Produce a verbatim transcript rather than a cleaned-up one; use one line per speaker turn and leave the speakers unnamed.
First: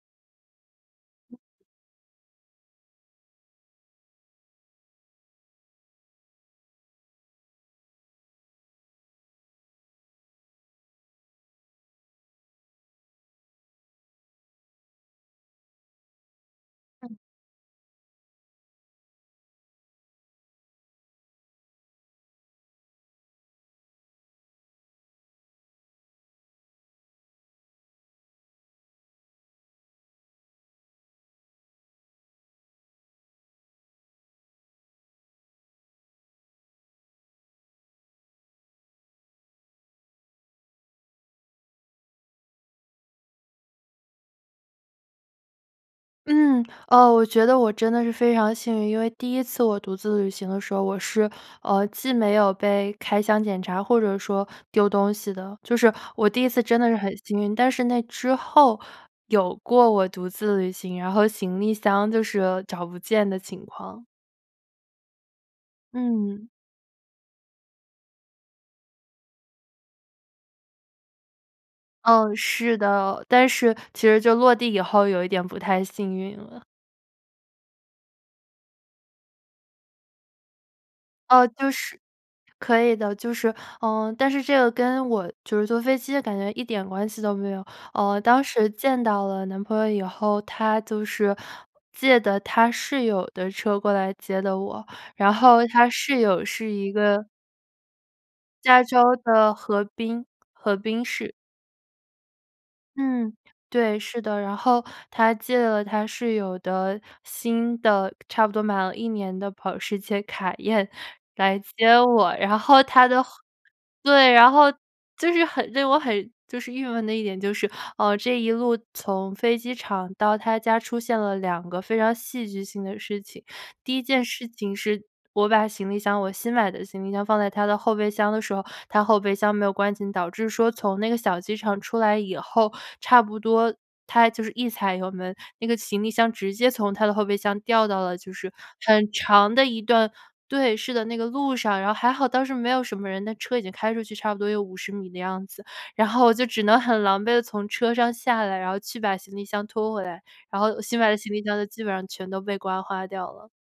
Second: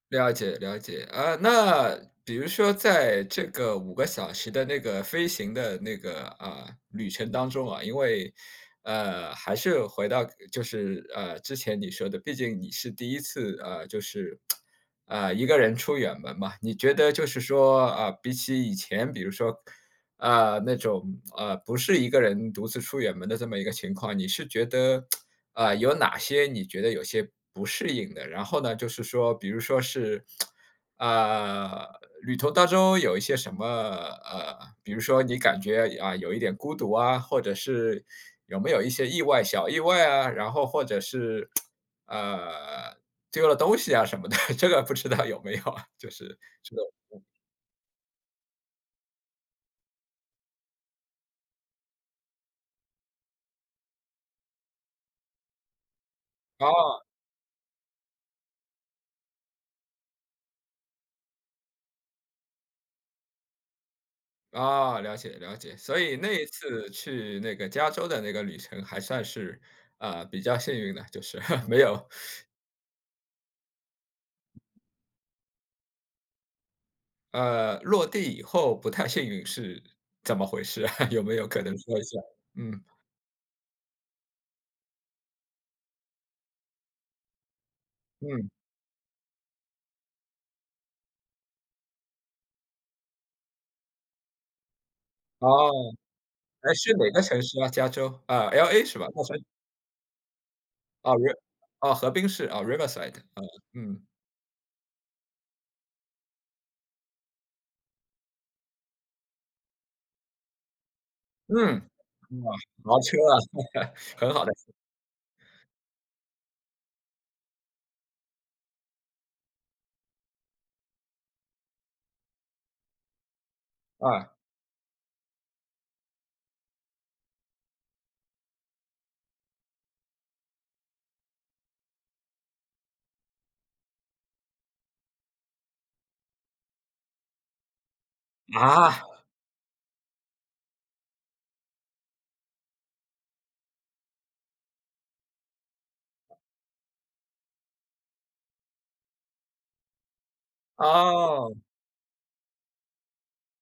了解，了解，啊，那比如说在这个五个小时的那个飞行的那个，呃，旅程当中啊，因为呃，还是回到就是，呃，之前你说的毕竟你是第一次，呃，就是，啊，一个人出远门嘛。你觉得
嗯。
就是说，啊，比起以前比如说，呃，那种，呃，不是一个人独自出远门的这么一个情况，你是觉得 呃，有哪些你觉得有些不适应的？然后呢就是说，比如说是，呃，旅途当中有一些什么呃，比如说你感觉，呃，有一点孤独啊，或者是有没有一些意外小意外啊，然后或者是 呃，丢了东西呀什么的，这个不知道有没有啊。就是
嗯，
这个，
呃，
嗯。
我觉得我真的是非常幸运，因为第一次我独自旅行的时候，我是，呃，既没有被开箱检查或者说丢东西的。就是，我第一次真的是
啊。
很幸运，但是那之后有过我独自旅行，然后行李箱就是找不见的情况。
啊，了解，了解，所以那一
嗯。
次去那个加州的那个旅程还算是，呃，比较幸运的，就是，没有
哦，是的，但是，其实就落地以后有一点不太幸运了。
呃，落地以后不太幸运是怎么回事？有没
哦，
有可
就
能说
是
一下，嗯。
可以的，就是呃，但是这个跟我就是坐飞机的感觉一点关系都没有。呃，当
嗯。
时见到了男朋友以后，他就是借的他室友的车过来接的我，然后
哦。
他室友是
诶，
一
是哪个
个
城市啊？加州，啊
加
，LA 是吧？
州
洛杉
的河滨，河滨
啊
市。
，Riv 呃，河滨市，啊，Riverside。
嗯，
啊，
对，
嗯。
是的。然后他借了他室友的新的差不多买了一年的保时捷凯宴来
嗯，
接我，
哇，
然后
豪
他
车
的
啊，
后 对，
很好的。
然后就是很令我很就是郁闷的一点就是，呃，这一路从飞机场到他家出现了两个非常戏剧性的事情。第一件
啊。
事情是我把行李箱我新买的行李箱放在他的后备箱的时候，他后备箱没有关紧，导致说从那个小机场出来以后，差不多他就是一踩油门，那个行李箱直接从他的后备箱掉到了就是
啊？
很长的一段对，是的，那个路上。然后还好当时没有什么人，那车已经开出去差不多有五十米的样子。然后就只能很狼狈地从车上下来，然后去把行李箱拖回来，然后新买的行李箱
哦。
都基本上全都被刮花掉了。